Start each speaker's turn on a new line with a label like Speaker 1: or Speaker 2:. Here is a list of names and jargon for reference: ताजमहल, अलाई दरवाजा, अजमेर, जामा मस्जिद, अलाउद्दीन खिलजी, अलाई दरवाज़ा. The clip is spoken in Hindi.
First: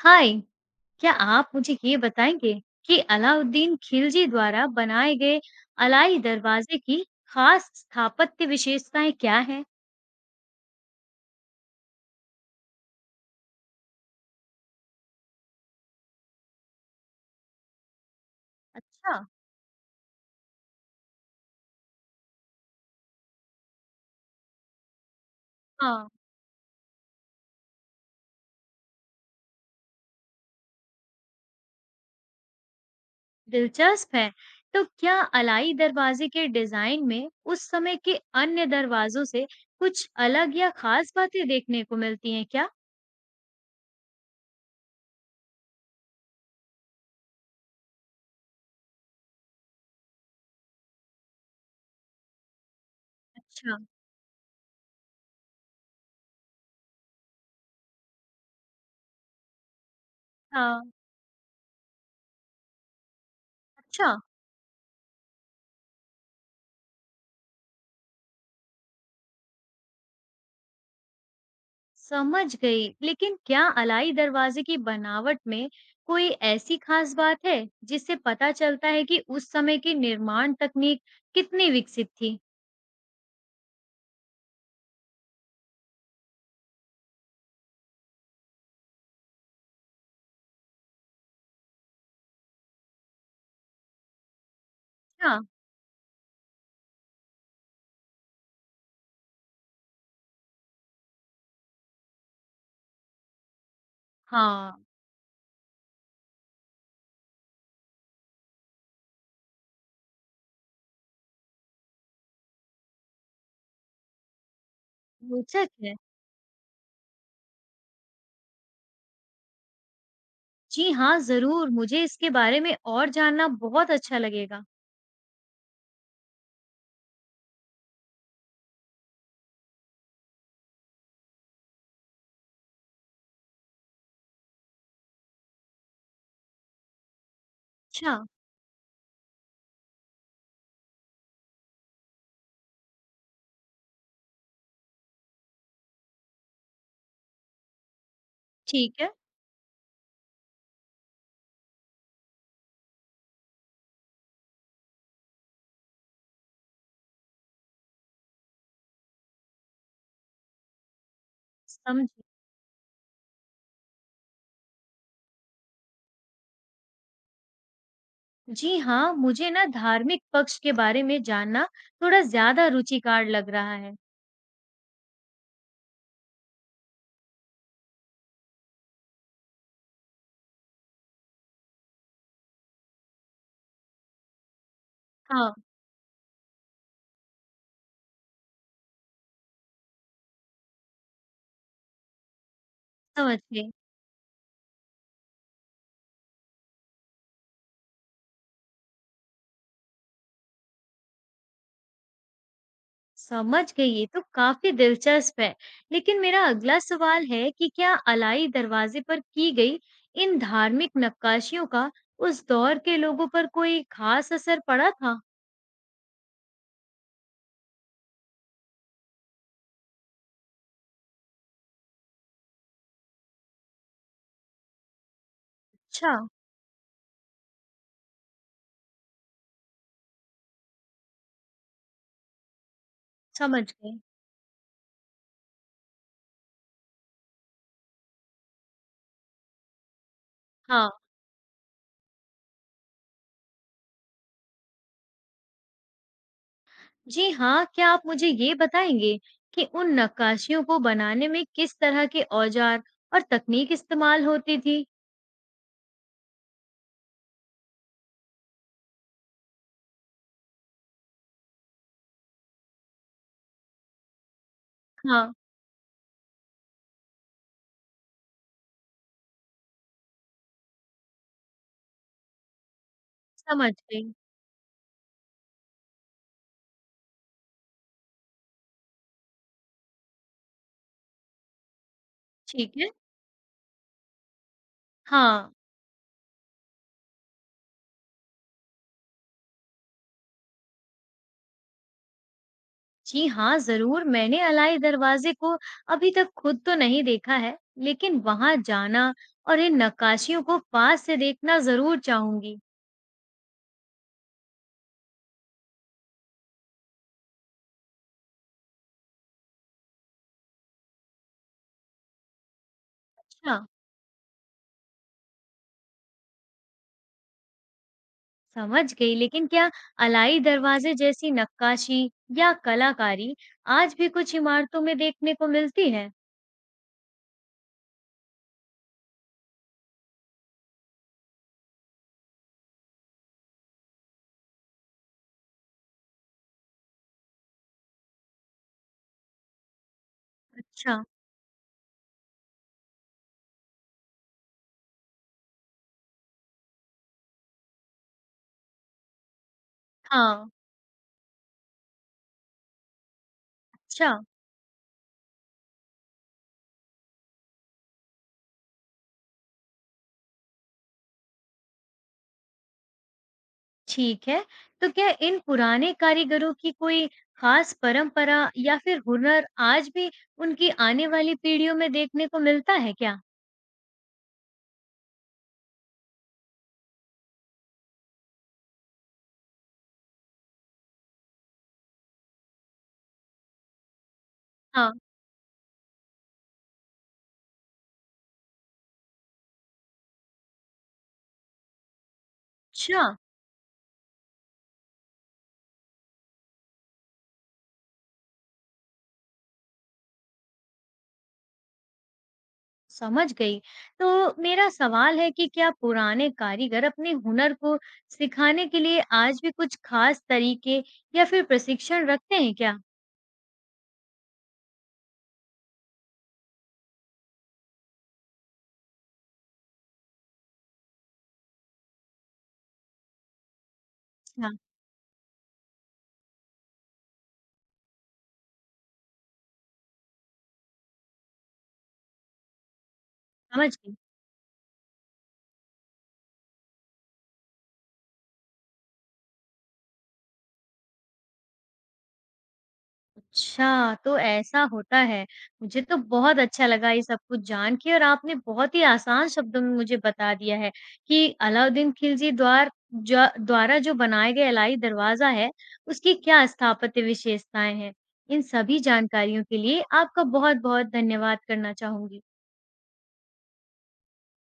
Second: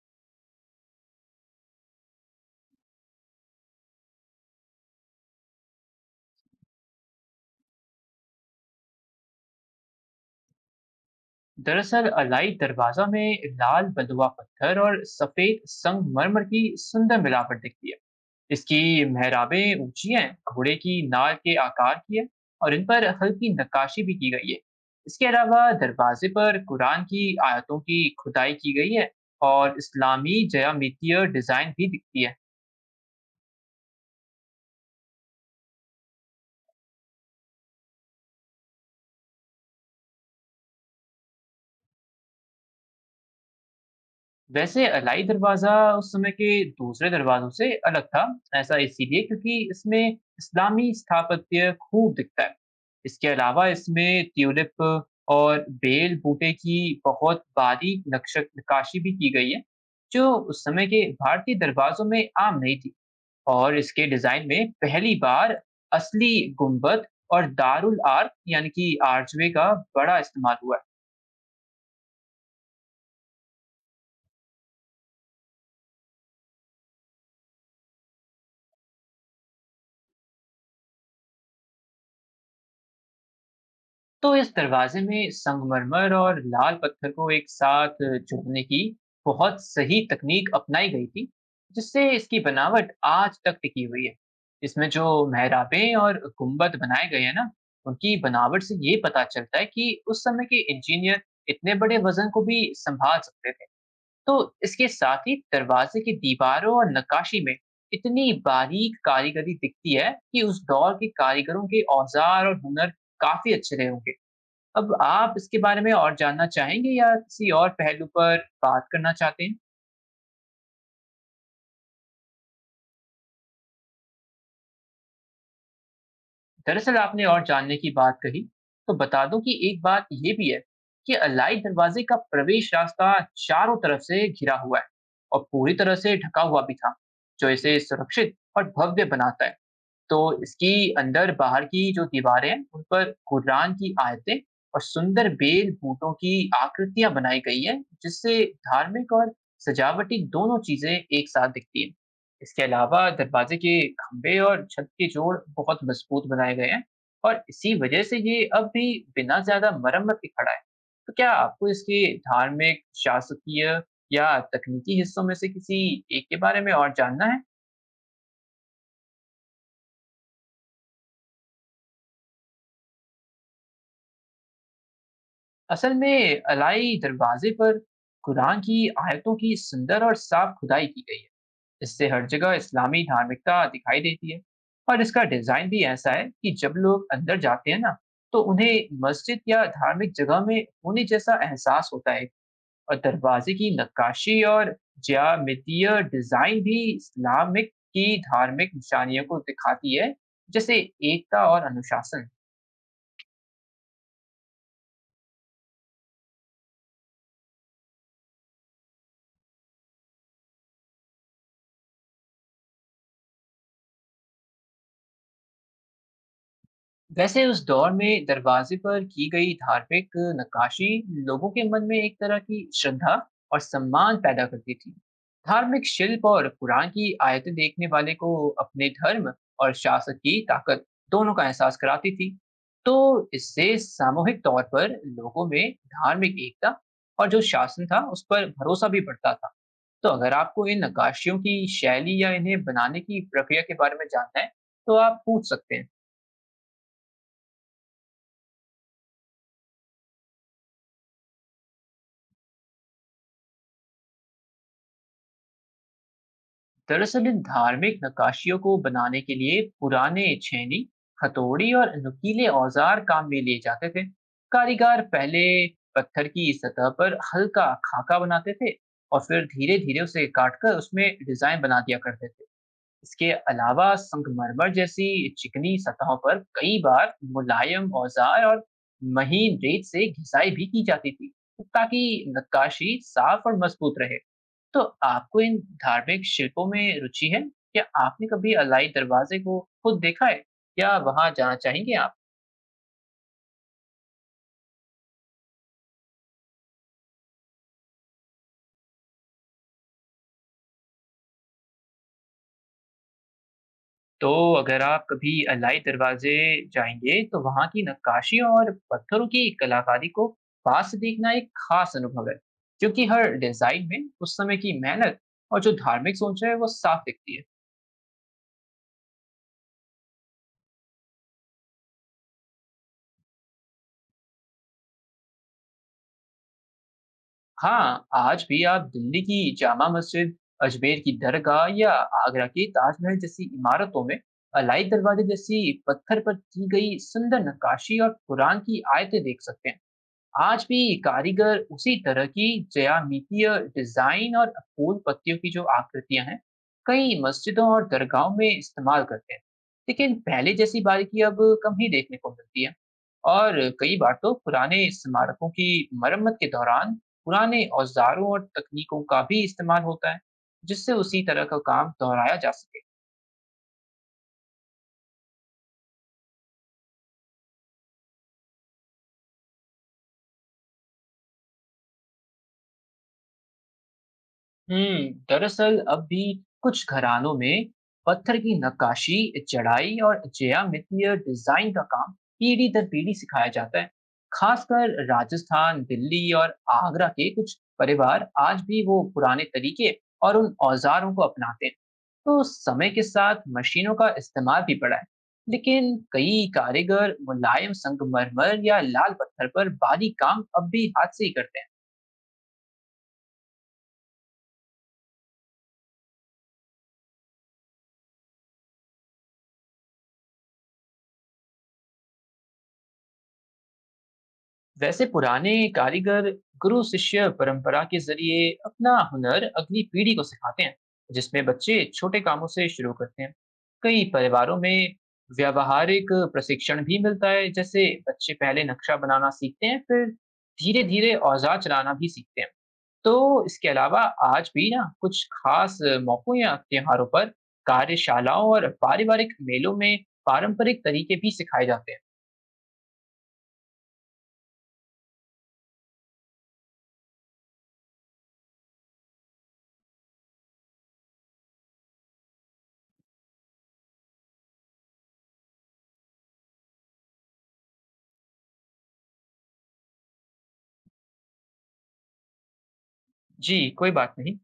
Speaker 1: हाय, क्या आप मुझे ये बताएँगे कि अलाउद्दीन खिलजी द्वारा बनाए गए अलाई दरवाज़े की ख़ास स्थापत्य विशेषताएँ क्या हैं?
Speaker 2: दरअसल अलाई दरवाजा में लाल बलुआ पत्थर और सफेद संगमरमर की सुंदर मिलावट दिखती है। इसकी
Speaker 1: अच्छा।
Speaker 2: मेहराबें ऊंची हैं, घोड़े की नाल के आकार की है। और इन पर हल्की नक्काशी भी की गई है। इसके अलावा
Speaker 1: हाँ,
Speaker 2: दरवाजे पर कुरान की आयतों की खुदाई की गई है और इस्लामी ज्यामितीय डिजाइन भी दिखती है।
Speaker 1: दिलचस्प है। तो क्या अलाई दरवाज़े के डिज़ाइन में उस समय के अन्य दरवाज़ों से कुछ अलग या ख़ास बातें देखने को मिलती हैं क्या?
Speaker 2: वैसे अलाई दरवाज़ा उस समय के दूसरे दरवाज़ों से अलग था। ऐसा इसीलिए क्योंकि इसमें इस्लामी स्थापत्य खूब दिखता है। इसके अलावा
Speaker 1: अच्छा,
Speaker 2: इसमें ट्यूलिप और बेल बूटे की बहुत बारीक नक्श नक्काशी भी की गई है, जो उस
Speaker 1: हाँ,
Speaker 2: समय के भारतीय दरवाज़ों में आम नहीं थी। और इसके
Speaker 1: अच्छा।
Speaker 2: डिज़ाइन में पहली बार असली गुंबद और दारुल आर्क यानी कि आर्चवे का बड़ा इस्तेमाल हुआ है।
Speaker 1: समझ गई। लेकिन क्या अलाई दरवाजे की बनावट में कोई ऐसी खास बात है जिससे पता चलता है कि उस समय की निर्माण तकनीक कितनी विकसित थी?
Speaker 2: तो इस दरवाजे में संगमरमर और लाल पत्थर को एक साथ जोड़ने की बहुत सही तकनीक अपनाई गई थी, जिससे इसकी बनावट आज तक टिकी हुई है। इसमें जो
Speaker 1: क्या?
Speaker 2: मेहराबें और गुंबद बनाए गए हैं ना, उनकी बनावट से ये पता चलता है कि उस समय के इंजीनियर इतने बड़े वजन को भी संभाल सकते थे। तो
Speaker 1: हाँ,
Speaker 2: इसके साथ ही दरवाजे की दीवारों और नक्काशी में इतनी बारीक कारीगरी दिखती है कि उस दौर के कारीगरों के औजार और हुनर काफी अच्छे रहे होंगे। अब आप इसके
Speaker 1: रोचक
Speaker 2: बारे में
Speaker 1: है।
Speaker 2: और जानना चाहेंगे या किसी और पहलू पर बात करना चाहते हैं?
Speaker 1: जी हाँ, जरूर मुझे इसके बारे में और जानना बहुत अच्छा लगेगा।
Speaker 2: दरअसल आपने और जानने की बात कही, तो बता दूं कि एक बात ये भी है कि अलाइ दरवाजे का प्रवेश रास्ता चारों तरफ से घिरा हुआ है और पूरी तरह से ढका हुआ भी था, जो इसे
Speaker 1: अच्छा,
Speaker 2: सुरक्षित और भव्य बनाता है। तो इसकी अंदर बाहर की जो दीवारें हैं, उन पर कुरान की आयतें और सुंदर बेल बूटों की आकृतियां बनाई गई हैं, जिससे
Speaker 1: ठीक है,
Speaker 2: धार्मिक और सजावटी दोनों चीजें एक साथ दिखती हैं। इसके अलावा दरवाजे के खंभे और छत के जोड़ बहुत मजबूत बनाए गए हैं और इसी वजह से ये अब भी बिना ज्यादा मरम्मत के खड़ा है। तो क्या आपको इसके
Speaker 1: समझी।
Speaker 2: धार्मिक, शासकीय या तकनीकी हिस्सों में से किसी एक के बारे में और जानना है?
Speaker 1: जी हाँ, मुझे ना धार्मिक पक्ष के बारे में जानना थोड़ा ज्यादा रुचिकार लग रहा है।
Speaker 2: असल में अलाई दरवाजे पर कुरान की आयतों की सुंदर और साफ खुदाई की गई है। इससे हर जगह इस्लामी धार्मिकता दिखाई देती है। और इसका
Speaker 1: हाँ,
Speaker 2: डिजाइन भी ऐसा है कि जब लोग अंदर जाते हैं ना, तो उन्हें मस्जिद या धार्मिक जगह में होने जैसा एहसास होता है। और
Speaker 1: समझ
Speaker 2: दरवाजे
Speaker 1: गई।
Speaker 2: की नक्काशी और ज्यामितीय डिजाइन भी इस्लामिक की धार्मिक निशानियों को दिखाती है, जैसे एकता और अनुशासन।
Speaker 1: समझ गई, ये तो काफ़ी दिलचस्प है। लेकिन मेरा अगला सवाल है कि क्या अलाई दरवाज़े पर की गई इन धार्मिक नक्काशियों का उस दौर के लोगों पर कोई ख़ास असर पड़ा था?
Speaker 2: वैसे उस दौर में दरवाजे पर की गई धार्मिक नक्काशी लोगों के मन में एक तरह की श्रद्धा और सम्मान पैदा करती थी। धार्मिक
Speaker 1: अच्छा,
Speaker 2: शिल्प और कुरान की आयतें देखने वाले को अपने धर्म और शासक की ताकत दोनों का एहसास कराती थी। तो
Speaker 1: समझ
Speaker 2: इससे
Speaker 1: गई।
Speaker 2: सामूहिक तौर पर लोगों में धार्मिक एकता और जो शासन था उस पर भरोसा भी बढ़ता था। तो अगर आपको इन
Speaker 1: हाँ,
Speaker 2: नक्काशियों की शैली या इन्हें बनाने की प्रक्रिया के बारे में जानना है, तो आप पूछ सकते हैं।
Speaker 1: जी हाँ, क्या आप मुझे ये बताएँगे कि उन नक्काशियों को बनाने में किस तरह के औज़ार और तकनीक इस्तेमाल होती थी?
Speaker 2: दरअसल इन धार्मिक नक्काशियों को बनाने के लिए पुराने छेनी, हथौड़ी और नुकीले औजार काम में लिए जाते थे। कारीगर
Speaker 1: हाँ,
Speaker 2: पहले पत्थर की सतह पर हल्का खाका बनाते थे और फिर धीरे धीरे उसे काटकर उसमें डिजाइन बना दिया करते थे। इसके
Speaker 1: समझ
Speaker 2: अलावा
Speaker 1: गई।
Speaker 2: संगमरमर जैसी चिकनी सतहों पर कई बार मुलायम औजार और महीन रेत से घिसाई भी की जाती थी, ताकि
Speaker 1: ठीक है।
Speaker 2: नक्काशी साफ और मजबूत रहे। तो आपको
Speaker 1: हाँ।
Speaker 2: इन धार्मिक शिल्पों में रुचि है? क्या आपने कभी अलाई दरवाजे को खुद देखा है या वहां जाना चाहेंगे आप?
Speaker 1: जी हाँ, ज़रूर मैंने अलाइ दरवाज़े को अभी तक खुद तो नहीं देखा है, लेकिन वहाँ जाना और इन नक्काशियों को पास से देखना ज़रूर चाहूँगी।
Speaker 2: तो अगर आप कभी अलाई दरवाज़े जाएँगे, तो वहाँ की नक्काशी और पत्थरों की कलाकारी को पास से देखना एक ख़ास अनुभव है, क्योंकि हर
Speaker 1: अच्छा,
Speaker 2: डिज़ाइन में उस समय की मेहनत और जो धार्मिक सोच है, वो साफ़ दिखती है।
Speaker 1: समझ गई। लेकिन क्या अलाइ दरवाज़े जैसी नक्काशी या कलाकारी आज भी कुछ इमारतों में देखने को मिलती है?
Speaker 2: हाँ, आज भी आप दिल्ली की जामा मस्जिद, अजमेर की दरगाह या आगरा के ताजमहल जैसी इमारतों में अलाई दरवाज़े जैसी पत्थर पर की गई सुंदर नक्काशी और कुरान की आयतें देख सकते हैं। आज भी
Speaker 1: अच्छा,
Speaker 2: कारीगर उसी तरह की ज्यामितीय डिजाइन और फूल पत्तियों की जो आकृतियां हैं, कई मस्जिदों और दरगाहों में इस्तेमाल करते हैं। लेकिन
Speaker 1: हाँ,
Speaker 2: पहले जैसी बारीकी अब कम ही देखने को मिलती है। और कई
Speaker 1: अच्छा,
Speaker 2: बार तो पुराने स्मारकों की मरम्मत के दौरान पुराने औजारों और तकनीकों का भी इस्तेमाल होता है, जिससे उसी तरह का काम दोहराया जा सके।
Speaker 1: ठीक है। तो क्या इन पुराने कारीगरों की कोई खास परंपरा या फिर हुनर आज भी उनकी आने वाली पीढ़ियों में देखने को मिलता है क्या?
Speaker 2: हुँ, दरअसल अब भी कुछ घरानों में पत्थर की नक्काशी, चढ़ाई और ज्यामितीय डिज़ाइन का काम पीढ़ी दर पीढ़ी सिखाया जाता है।
Speaker 1: हाँ।
Speaker 2: खासकर राजस्थान, दिल्ली और आगरा के कुछ परिवार आज भी वो पुराने तरीके और उन औज़ारों को अपनाते हैं। तो समय के
Speaker 1: अच्छा,
Speaker 2: साथ मशीनों का इस्तेमाल भी बढ़ा है, लेकिन कई कारीगर मुलायम संगमरमर या लाल पत्थर पर बारीक काम अब भी हाथ से ही करते हैं।
Speaker 1: समझ गई। तो मेरा सवाल है कि क्या पुराने कारीगर अपने हुनर को सिखाने के लिए आज भी कुछ खास तरीके या फिर प्रशिक्षण रखते हैं क्या?
Speaker 2: वैसे पुराने कारीगर गुरु शिष्य परंपरा के जरिए अपना हुनर अगली पीढ़ी को सिखाते हैं, जिसमें बच्चे छोटे कामों से शुरू करते हैं। कई
Speaker 1: अच्छा,
Speaker 2: परिवारों में व्यावहारिक प्रशिक्षण भी मिलता है, जैसे बच्चे पहले नक्शा बनाना सीखते हैं, फिर धीरे धीरे औजार चलाना भी सीखते हैं। तो इसके
Speaker 1: समझ गई।
Speaker 2: अलावा आज भी ना कुछ खास मौकों या त्योहारों पर कार्यशालाओं और पारिवारिक मेलों में पारंपरिक तरीके भी सिखाए जाते हैं।
Speaker 1: अच्छा, तो ऐसा होता है। मुझे तो बहुत अच्छा लगा ये सब कुछ जान के और आपने बहुत ही आसान शब्दों में मुझे बता दिया है कि अलाउद्दीन खिलजी द्वारा जो बनाए गए अलाई दरवाज़ा है, उसकी क्या स्थापत्य विशेषताएँ हैं। इन सभी जानकारियों के लिए आपका बहुत-बहुत धन्यवाद करना चाहूँगी।
Speaker 2: जी कोई बात नहीं।